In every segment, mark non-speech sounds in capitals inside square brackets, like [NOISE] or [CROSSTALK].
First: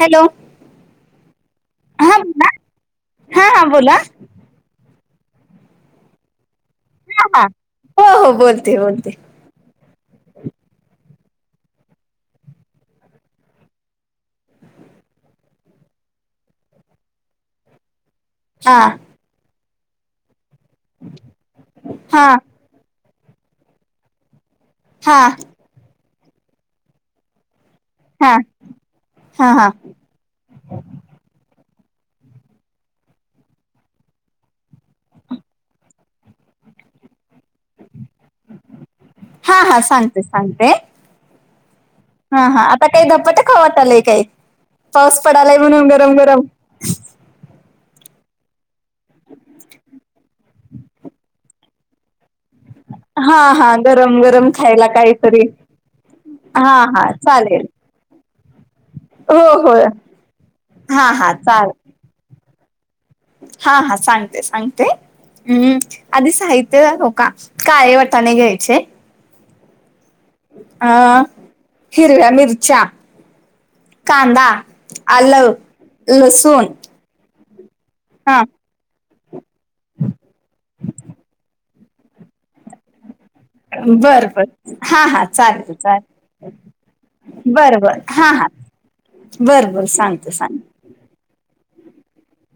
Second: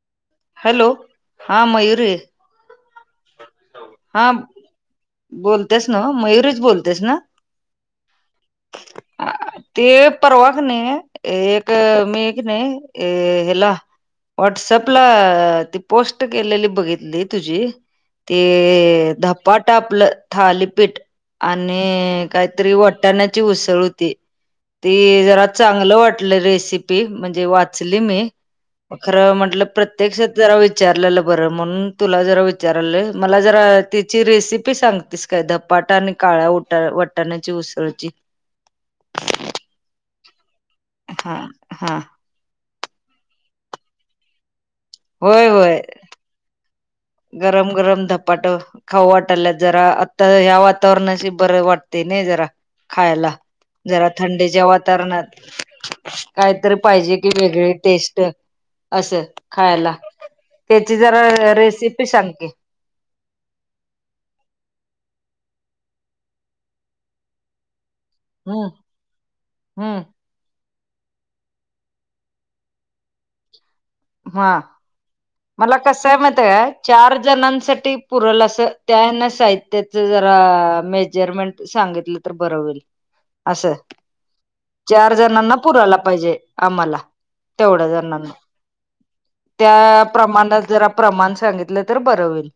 Hello hello! हा. मयूरी. हा बोला हा. हा. बोला. बोलत्यास न्हवं? मयुरीच बोल. हा हा हो हो बोलते बोलते. ते परवा कनई एक मी कनई अ हेला व्हॉट्सअपला ती पोस्ट केलेली बघितली तुझी. हा ते धपाटं आपलं थलीपीठ हा आणि हा काय? ते. तरी वट्टाणाची उसळ होती. हा ती जरा चांगलं वाटलं रेसिपी. म्हणजे वाचली मी हा खरं म्हटलं हा प्र प्रत्यक्ष जरा विचारलेलं बरं. म्हणून तुला जरा विचारलोय. मला जरा तिची रेसिपी सांगतेस. काय धपाटा आणि काळ्या उटा वटाण्याची. उसळची. हा. हा. सांगते, सांगते. हा. हा. हा हा आता काय धपाटं खाऊ वाटालंय काय? पाऊस होय पडालाय होय म्हणून गरम गरम. गरम गरम धपाटं खाऊ वाटल्यात जरा आता ह्या वातावरणाशी बरं वाटतंय नाही जरा. खायला हा हा जरा, गरम गरम थंडीच्या खायला वातावरणात. काहीतरी कायतरी हा हा पाहिजे कि चालेल वेगळी टेस्ट असं हो हो खायला. त्याची हा जरा हा चाल रेसिपी सांग की. हा हा सांगते सांगते. हम्म आधी साहित्य हो का काळे वटाणे हम्म घ्यायचे. हम्म. अ हिरव्या मिरच्या. कांदा, हा आल, मला कसं आहे माहिती लसूण आहे का चार जणांसाठी हा पुरल असं, त्या हेन साहित्याच जरा मेजरमेंट सांगितलं तर बरं होईल. असं बर बर हा चार हा जणांना चालेल पुरायला चालेल पाहिजे आम्हाला. बर तेवढ्या बर हा जणांना हा. बर बर त्या सांगते प्रमाणात सांगते जरा प्रमाण सांगितलं तर बरं होईल.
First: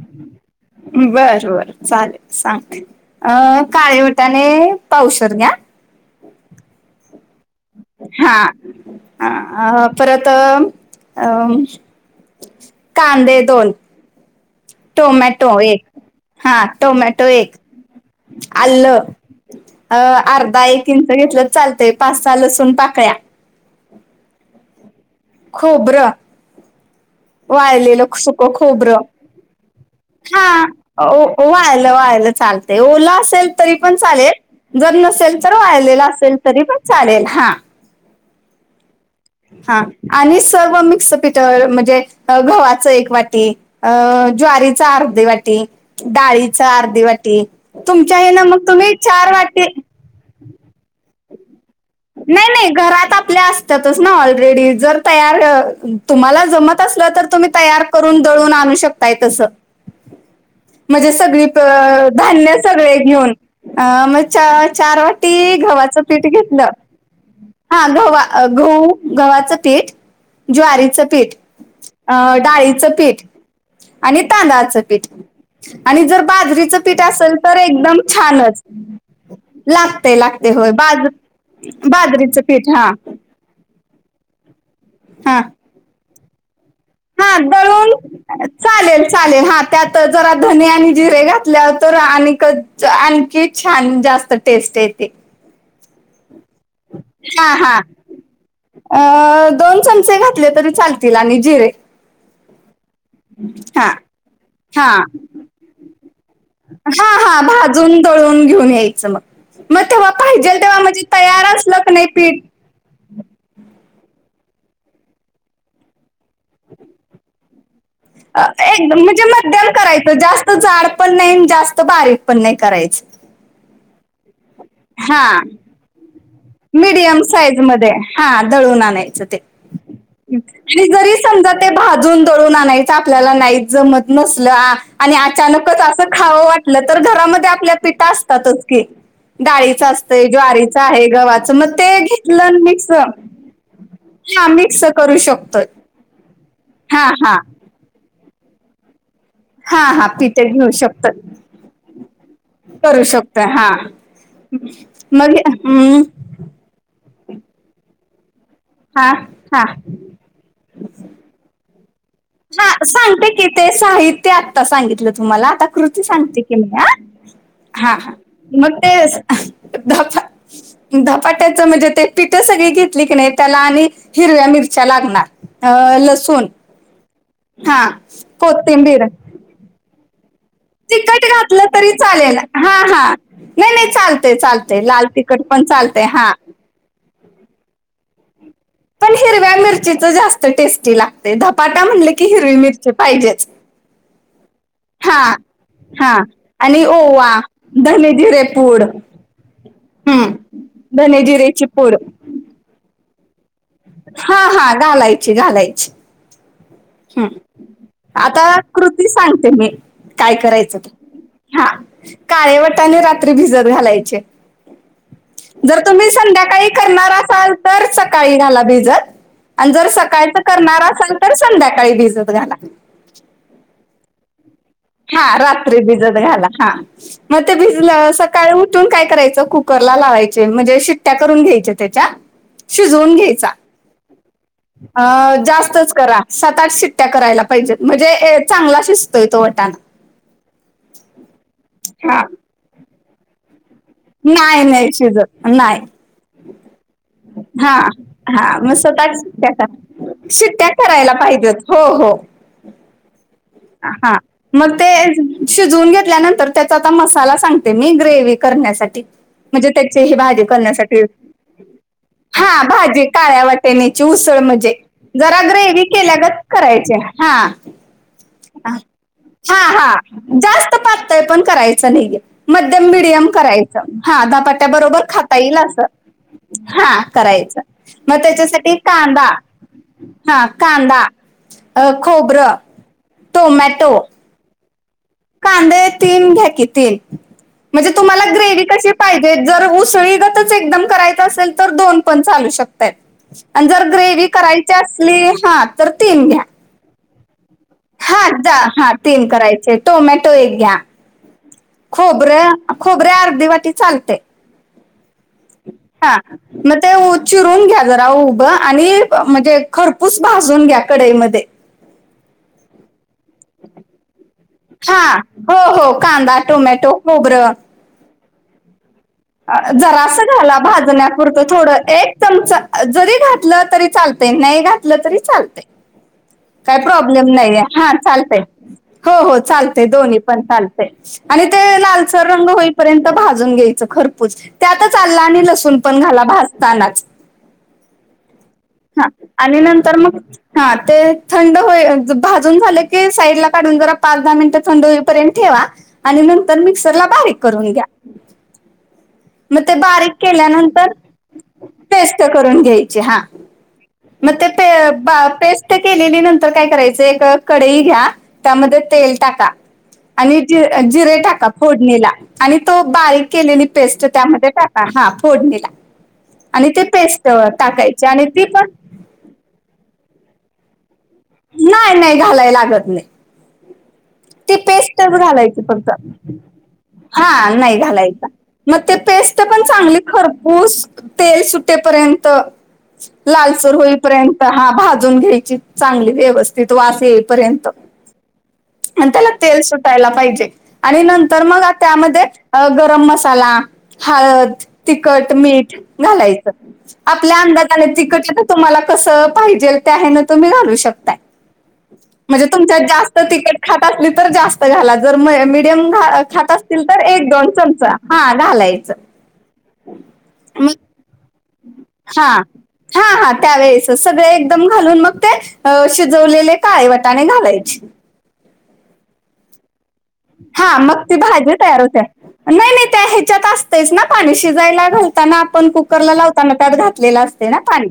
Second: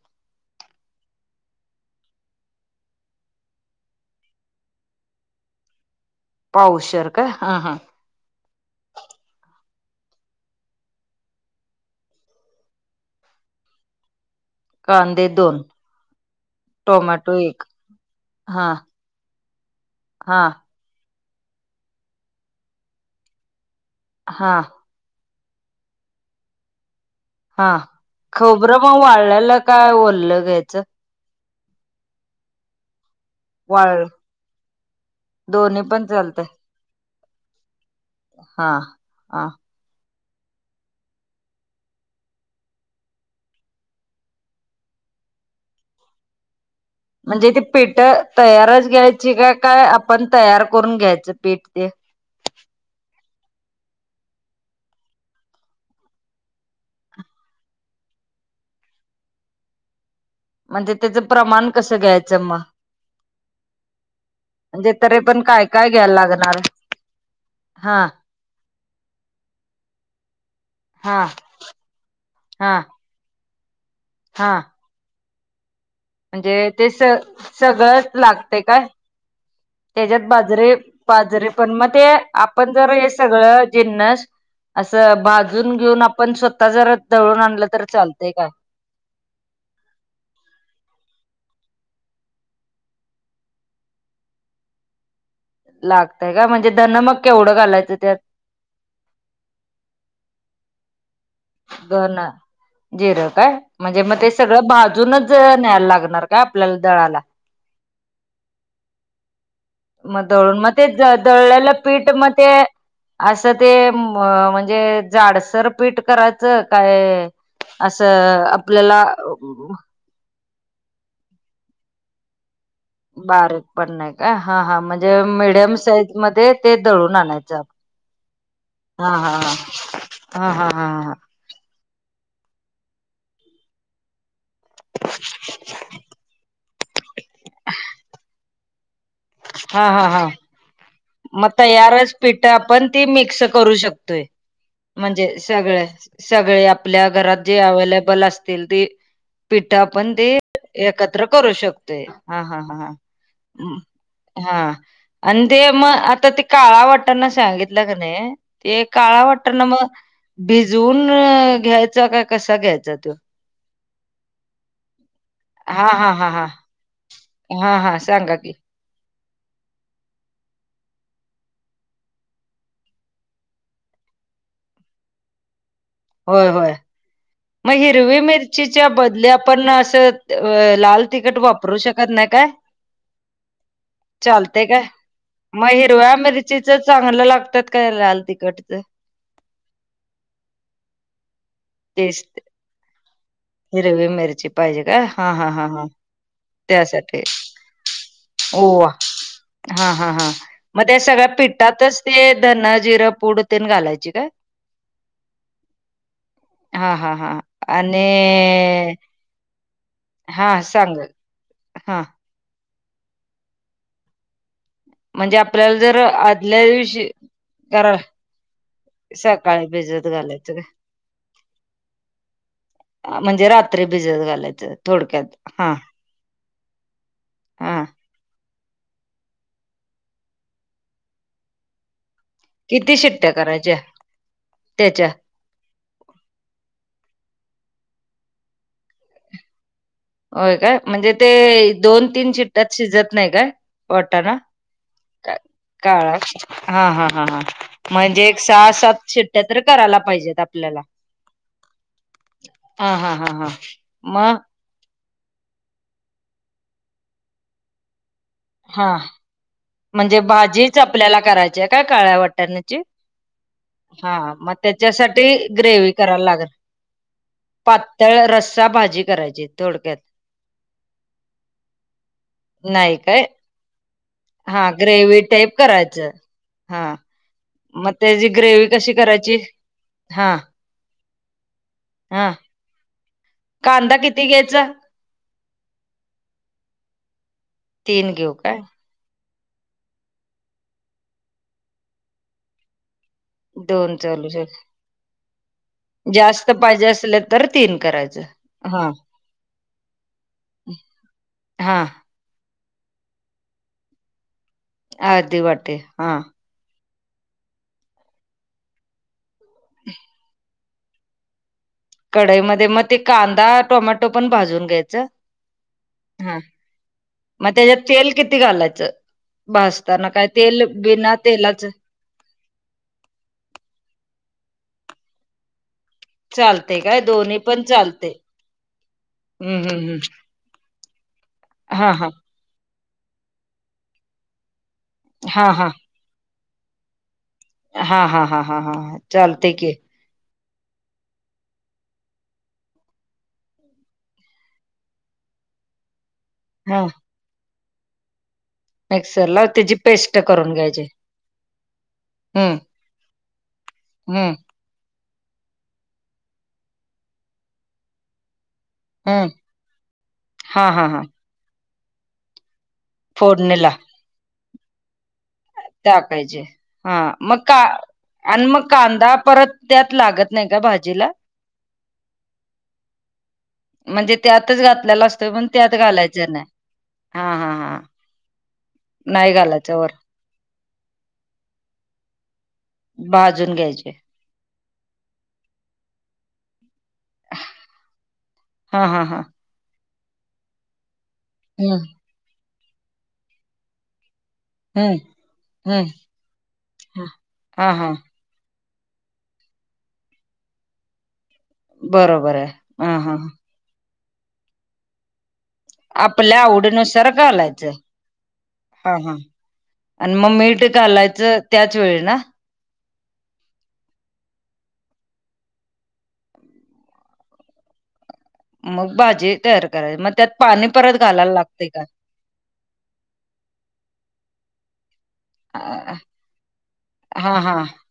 बर बर चालेल सांगते. अ काळे वटाणे पावशर घ्या. पावशेर काय? हा. हां.. हा हं परत अ कांदे दोन. कांदे टोमॅटो दोन एक. हा. टोमॅटो एक हा आलं. अ हा अर्धा एक इंच घेतलंच चालतंय पाच सहा लसूण पाकळ्या. हा. खोबरं हा वाळलेलं सुक खोबरं मग वाळलेलं काय ओललं हा. घ्यायचं ओ वाळलं वाळलं चालतंय ओला असेल तरी पण वाळ चालेल जर नसेल तर दोन्ही वाळलेला पण असेल चालतंय तरी पण चालेल हा. हा हा. हा आणि सर्व मिक्स पीठ म्हणजे गव्हाचं एक वाटी अ ज्वारीचा अर्धी वाटी डाळी च अर्धी वाटी म्हणजे ते पीठ तुमच्या हे ना मग तुम्ही चार वाटी पण तयार करून घ्यायचं पीठ ते. नाही नाही घरात आपल्या असत्यातच ना ऑलरेडी जर तयार तुम्हाला जमत असलं तर तुम्ही तयार करून दळून आणू शकताय तसं. [INAUDIBLE] [UNINTELLIGIBLE] म्हणजे त्याचं सगळी प प्रमाण कसं घ्यायचं धान्य मग सगळे घेऊन. अ मग च म्हणजे चार तरी पण वाटी काय काय गव्हाचं घ्यायला पीठ लागणार घेतलं. हा गव्हा गहू गव्हाचं पीठ ज्वारीचं हा पीठ. अं हा डाळीचं पीठ आणि हा तांदळाचं पीठ. आणि जर म्हणजे बाजरीचं ते पीठ स असेल तर एकदम सगळंच लागते छानच. काय लागते लागते होय. बाज बाजरी पण मग ते बाजरीचं पीठ आपण जर हा हे सगळं जिन्नस असं हा भाजून घेऊन आपण स्वतः जर दळून आणलं तर चालतंय का? चालेल चालेल हा त्यातच जरा धने आणि जिरे घातल्या तर आणि कच च आणखी छान जास्त टेस्ट येते. लागतय का म्हणजे? धन मग हा केवढं हा घालायचं त्यात अ दोन चमचे घातले तरी चालतील आणि जिरे धना जिरं काय हा म्हणजे मग ते सगळं हा भाजूनच न्यायला लागणार काय आपल्याला दळाला? जून दळून घेऊन यायचं मग मग तेव्हा दळून पाहिजेल मग तेव्हा ते म्हणजे तयार दळलेलं असलं क नाही मग पीठ ते असं ते म्हणजे अ जाडसर पीठ करायचं काय असं आपल्याला तर जास्त जाड पण नाही जास्त बारीक पण नाही करायची. बारीक पण नाही का हा हा म्हणजे मिडयम साईज मध्ये ते दळून मीडियम साईज आणायचं मध्ये हा दळून हा आणायचं हा ते हा हा हा हा जरी समजा ते भाजून दळून आणायचं आपल्याला नाही जमत नसला आणि अचानकच असं खावं वाट तर घरामध्ये आपल्या पीठ असत्यातच की डाळीचं हा हा हा हा असतं ज्वारीचं आहे गव्हाचं मग तयारच पिठ आपण ती मिक्स करू शकतोय. हा मिक्स करू म्हणजे शकतोय सगळे सगळे हा आपल्या घरात हा जे अवलेबल असतील ते पिठ हा हा आपण ते पिठे घेऊ शकतो एकत्र करू शकतोय हा हा हां करू शकतो हा हा मग आणि ते म हम्म, आता ते काळा वाटना सांगितलं का नाही ते हा काळा हा वाटना मग भिजून घ्यायचा का कसा हा घ्यायचा तो सांगते कि ते साहित्य आत्ता सांगितलं तुम्हाला. आता हा कृती हा हा सांगते हा की मी हा मग [UNINTELLIGIBLE] धाप धपाट्याचं म्हणजे ते पिठ सगळी घेतली की नाही त्याला आणि हिरव्या मिरच्या लागणार. [UNINTELLIGIBLE] ह लसूण होय होय मग हा हिरवी मिरचीच्या बदल्या आपण असं अ लाल तिकट तिखट घातलं वापरू तरी शकत नाही चालेल काय हा हा. नाही नाही चालतय चालतेय लाल तिकट पण मग चालत हिरव्या हा. [UNINTELLIGIBLE] चांगलं लागतात. काय? लाल तिखटच. पण, हिरव्या मिरचीच जास्त टेस्टी लागतय. धपाटा म्हणले की, टेस्ट हिरवी मिरची पाहिजेच. हिरवी मिरची पाहिजे काय? हा हा हा हा.. त्यासाठी. वा धणे, जिरे पूड. ओवा हा. हा. हा. हम्म मग, त्या धने सगळ्या जिरेची पिठातच पूड ते धणं, जिरं पूड तेन घालायचं. हा. हा. घालायची, घालायची. हा हा हम्म. हा आता आणि कृती सांगते. मी. काय हा करायचं? सांगा हा काळे वटाणे रात्री भिजत घालायचे. म्हणजे आपल्याला जर तुम्ही आदल्या संध्याकाळी दिवशी करणार असाल. तर करा सकाळी घाला भिजत. सकाळी आणि जर भिजत सकाळच घालायचं करणार असाल, तर संध्याकाळी भिजत घाला. म्हणजे रात्री भिजत घालायचं. हा. रात्री भिजत घाला. हा मग ते हा भिजल्यावर सका सकाळ उठून काय करायचं. कुकरला लावायचे म्हणजे शिट्ट्या करून घ्यायच्या त्याच्या. किती शिजवून शिट्ट्या घ्यायचा. करायच्या अ. त्याच्या जास्तच करा. सात, आठ शिट्टया करायला पाहिजेत. म्हणजे चांगला शिजतोय, तो वटाणा. होय काय? म्हणजे? ते दोन, हा तीन शिट्ट्यात शिजत नाही काय? वटाणा नाही नाही शिजत नाही काळा हा. हा. हा. हा. म्हणजे एक हा सहा, मग सात आठ शिट्ट्या तर करायला करा पाहिजेत शिट्ट्या आपल्याला. करायला पाहिजेत हो हो हा. हा. हा. हा.. हा. मग, ते शिजवून घेतल्यानंतर त्याचा आता मसाला सांगते. मी ग्रेव्ही. हा करण्यासाठी. म्हणजे त्याची हे भाजी भाजीच करण्यासाठी आपल्याला करायची आहे काय काळ्या हा वाटाण्याची भाजी काळ्या वाट तेनेची हा उसळ मग म्हणजे? त्याच्यासाठी जरा ग्रेव्ही करायला केल्यागत लागल करायचे हा. र [UNINTELLIGIBLE] भाजी करता. हा. हा. जास्त पातळ पण करायचं नाहीय. मध्यम, नाही काय मिडियम करायचं. हा. धपाट्या बरोबर ग्रेव्ही खाता टाईप येईल? असं. करायचं हा. करायचं मग, त्याची ग्रेव्ही त्याच्यासाठी कशी कांदा. करायची हा. कांदा अ हा खोबरं. कांदा टोमॅटो किती? घ्यायचं? कांदे तीन घ्या की तीन, म्हणजे तीन तुम्हाला घेऊ काय ग्रेव्ही कशी? पाहिजे जर उसळीगतच एकदम करायचं असेल, तर दोन पण चालू शकता. आणि जर दोन ग्रेव चालू शक करायची असली, हा तर तीन घ्या. जास्त पाहिजे असेल. तर, तीन कराय. हा. चार हा तीन करायचे. टोमॅटो एक घ्या. हां. खोबरं खोबरे अर्धी वाटी चालतंय. अर्धी वाटी. हा. मग ते चिरून घ्या. जरा उभं आणि म्हणजे खरपूस भाजून घ्या. कडाईमध्ये. कढाईमध्ये मग, ते कां दा टोमॅटो पण, भाजून घ्यायच.. हा हो हो ह. कांदा टोमॅटो मग, खोबरं त्याच्या. तेल किती? घालायचं. भाजताना जरास काय असं घाला. तेल बिना भाजण्यापुरतं तेलाच थोडं एक. चमच जरी घातलं तरी चालत नाही घातलं तरी चालतय. काय? चालते प्रॉब्लेम दोन्ही नाही पण आहे. हा. चालते चालतंय. हो. हो. हम्म हम्म चालतंय हम्म दोन्ही पण, चालते आणि ते हा हा लालसर. रंग होईपर्यंत भाजून घ्यायचं. खरपूस त्यातच आलं आणि हा हा लसुण. पण, घाला भाजताना हा हा हा हा हा हा. चालते आणि की नंतर मग. हा ते थंड होईल भाजून झालं की साईड ला काढून जरा पाच दहा मिनिटं थंड होईपर्यंत ठेवा. आणि नंतर हा मिक्सरला बारीक करून घ्या. मिक्सरला मग ते त्याची बारीक पेस्ट करून घ्यायची केल्यानंतर पेस्ट हम्म करून घ्यायची हा हम्म मग ते. पेस्ट केलेली नंतर काय करायचं एक कडई घ्या त्यामध्ये तेल हम्म टाका आणि हा हा हा जिरे ही टाका फोडणीला. आणि तो बारीक केलेली फोडणीला पेस्ट त्यामध्ये टाका हा फोडणीला. टाकायचे आणि ते हा पेस्ट मग का टाकायची ती आणि मग पण कांदा परत त्यात लागत नाही का भाजीला? नाही नाही घालाय लागत नाही. म्हणजे ती त्यातच पेस्ट घातलेला असतो पण घालायची त्यात फक्त. घालायचं नाही हा नाही घालायचा मग ते नाही पेस्ट पण घालायचं वर चांगली खरपूस. तेल सुटेपर्यंत भाजून लालचर घ्यायचे होईपर्यंत. हा भाजून घ्यायची चांगली व्यवस्थित वास येईपर्यंत. हा हा आणि हा त्याला तेल सुटायला पाहिजे आणि नंतर मग हम्म त्यामध्ये अ गरम मसाला हळद. हम्म तिखट मीठ हम्म घालायचं आपल्या हा अंदाजाने हा तिखट. तुम्हाला कसं पाहिजेल ते आहे ना तुम्ही घालू शकताय. बरोबर म्हणजे आहे तुमच्यात हा हा जास्त तिखट खात असली तर जास्त घाला जर मिठ आपल्या खात असतील तर आवडीनुसार एक दोन घालायचं चमच हा घालायच. हा हा आणि मग मीठ घालायचं त्याच वेळी ना? हा हा त्यावेेळेस सगळे एकदम घालून मग ते. अ शिजवलेले काले वटाने घालायचे. मग भाजी तयार करायची मग. त्यात हा पाणी परत मग ती घालायला भाजी लागते तयार का होते नाही नाही त्या ह्याच्यात असतेच ना पाणी शिजायला घाल. ताना आपण हा कुकरला लावताना त्यात घातलेलं असते हा ना पाणी.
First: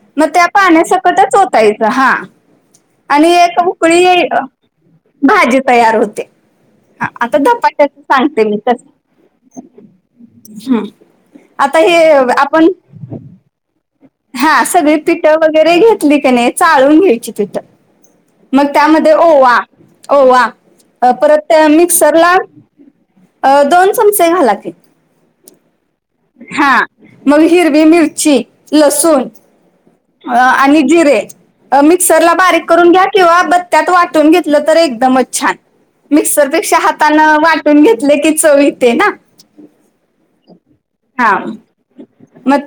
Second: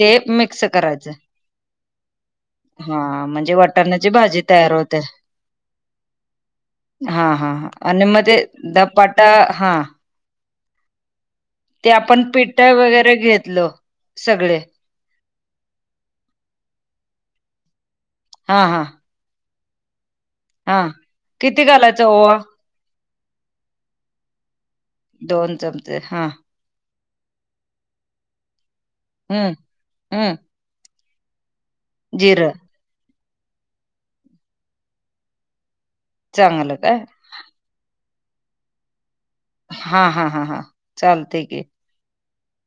ते मग त्या मिक्स करायचं पाण्यासकतच होतायच हा. हा आणि म्हणजे एक वाटाण्याची उकळीत भाजी तयार होते भाजी तयार होते. हां हा आता हा ह धपाट्याच आणि मध्ये दपाटा हा ह आता ते हे पिठ आपण वगैरे घेतलो सगळे हा सगळी पिठं वगैरे घेतली त्याने का नाही चाळून घ्यायची पिठं. हा मग हा त्यामध्ये ओवा ओवा हा परत किती त्या घालायचं मिक्सरला ओवा अ दोन चमचे घाला की. दोन चमचे हा. हा मग हिरवी मिरची लसूण हम आणि जिरे मिक्सरला जिरं बारीक करून घ्या कि व बत्यात वाटुन घेत तर एकदम छान मिक्सर चांगलं पेक्षा काय हात न वाट. करून घेतले की चव येते ना. हा हा हा हा हा चालतय की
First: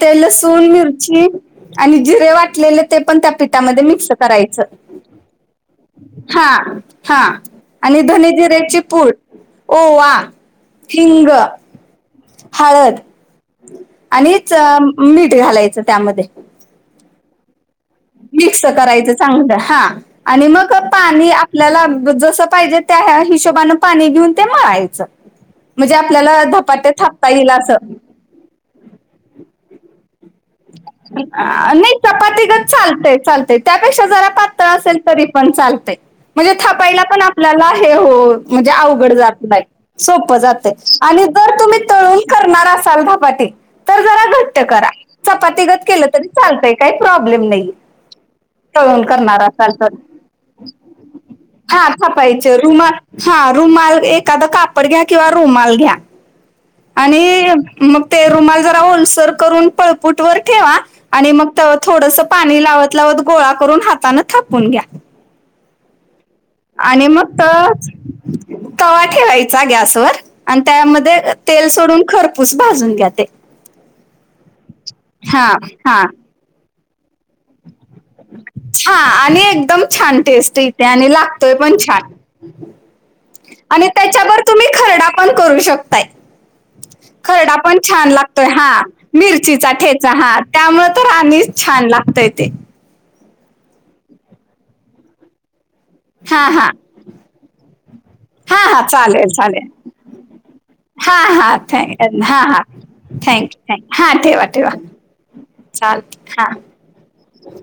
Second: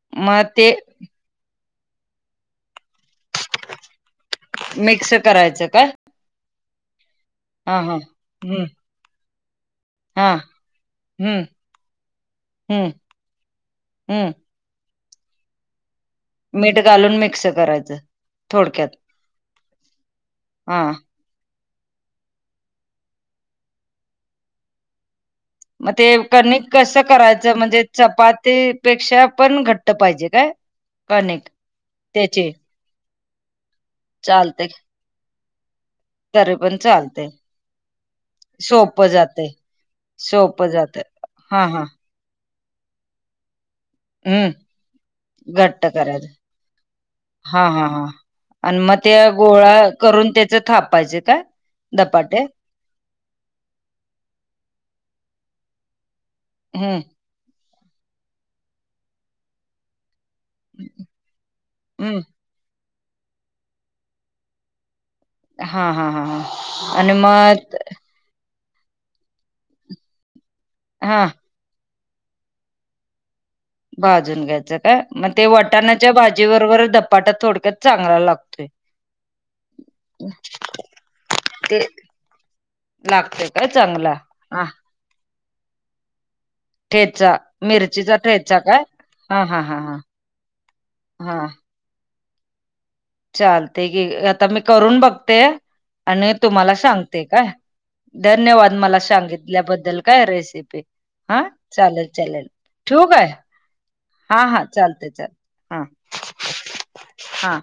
ते न मग ते लसुन मीर. चीआणि जिरे वाटलेले ते पण त्या पिठामध्ये मिक्स करायचं मिक्स करायचं काय हा हा हा हा आणि धने हम्म जिऱ्याची पूड ओवा, हा हिंग हम्म हम्म हळद हम्म आणि च मीठ घालायचं त्यामध्ये. मीठ घालून मिक्स करायचं. मिक्स थोडक्यात करायचं चांगलं हा आणि मग हा पाणी आपल्याला जसं पाहिजे त्या हिशोबनें पाणी घेऊन ते मळायचं. मग म्हणजे ते आपल्याला कणिक धपाटे कसं? थापता येईल करायचं म्हणजे असं चपातीपेक्षा पण घट्ट पाहिजे काय? कणिक नई चपाती त्याची गत चालते चालते त्यापेक्षा जरा पातळ चालते असेल. तरी पण चालतय, म्हणजे तरी थापायला पण चालते आपल्याला हे हो म्हणजे सोपं अवघड जात जाते नाय. सोपं जाते आणि जर हा तुम्ही हा तळून करणार असाल धपाटे तर जरा हम्म घट्ट करा. चपातीगत घट्ट केलं करायच तरी चालतय काही प्रॉब्लेम हा नाही. हा हा आणि मग तळून ते करणार असाल गोळा तर करून त्याच थापायचे काय हा धपाटे छपायचे. रुमाल, हा रुमाल एखादं कापड घ्या किंवा रुमाल घ्या. [UNINTELLIGIBLE] आणि मग ते रुमाल जरा ओलसर करून फूट वर ठेवा आणि मग थोडंस हम्म पाणी लावत लावत गोळा करून हातान थापून घ्या. हा हा, हा हा. आणि मग त तवा ठेवायचा गॅसवर आणि त्यामध्ये हा तेल सोडून खरपूस भाजून घ्या ते. भाजून घ्यायचं का मग ते हा हा वटाणाच्या भाजी बरोबर धपाट थोडक्यात चांगला लागतोय हा आणि एकदम छान टेस्ट येते आणि लागतोय पण ते. छान लागतोय काय आणि चांगला त्याच्याबर हा तुम्ही खरडा पण करू शकताय. ठेचा खरडा पण छान मिरचीचा लागतोय ठेचा हा! काय हा हा मिरचीचा हा ठेचा हा, त्यामुळे तर हा आणिच छान लागतय ते. चालते की आता मी करून बघते आणि हा हा तुम्हाला सांगते काय. हा धन्यवाद, हा मला चालेल चालेल सांगितल्याबद्दल काय रेसिपी. हा थँक चालेल हा चालेल हा ठेऊ काय? [UNINTELLIGIBLE] हा हा चालते चालते हा चालतं हां हा.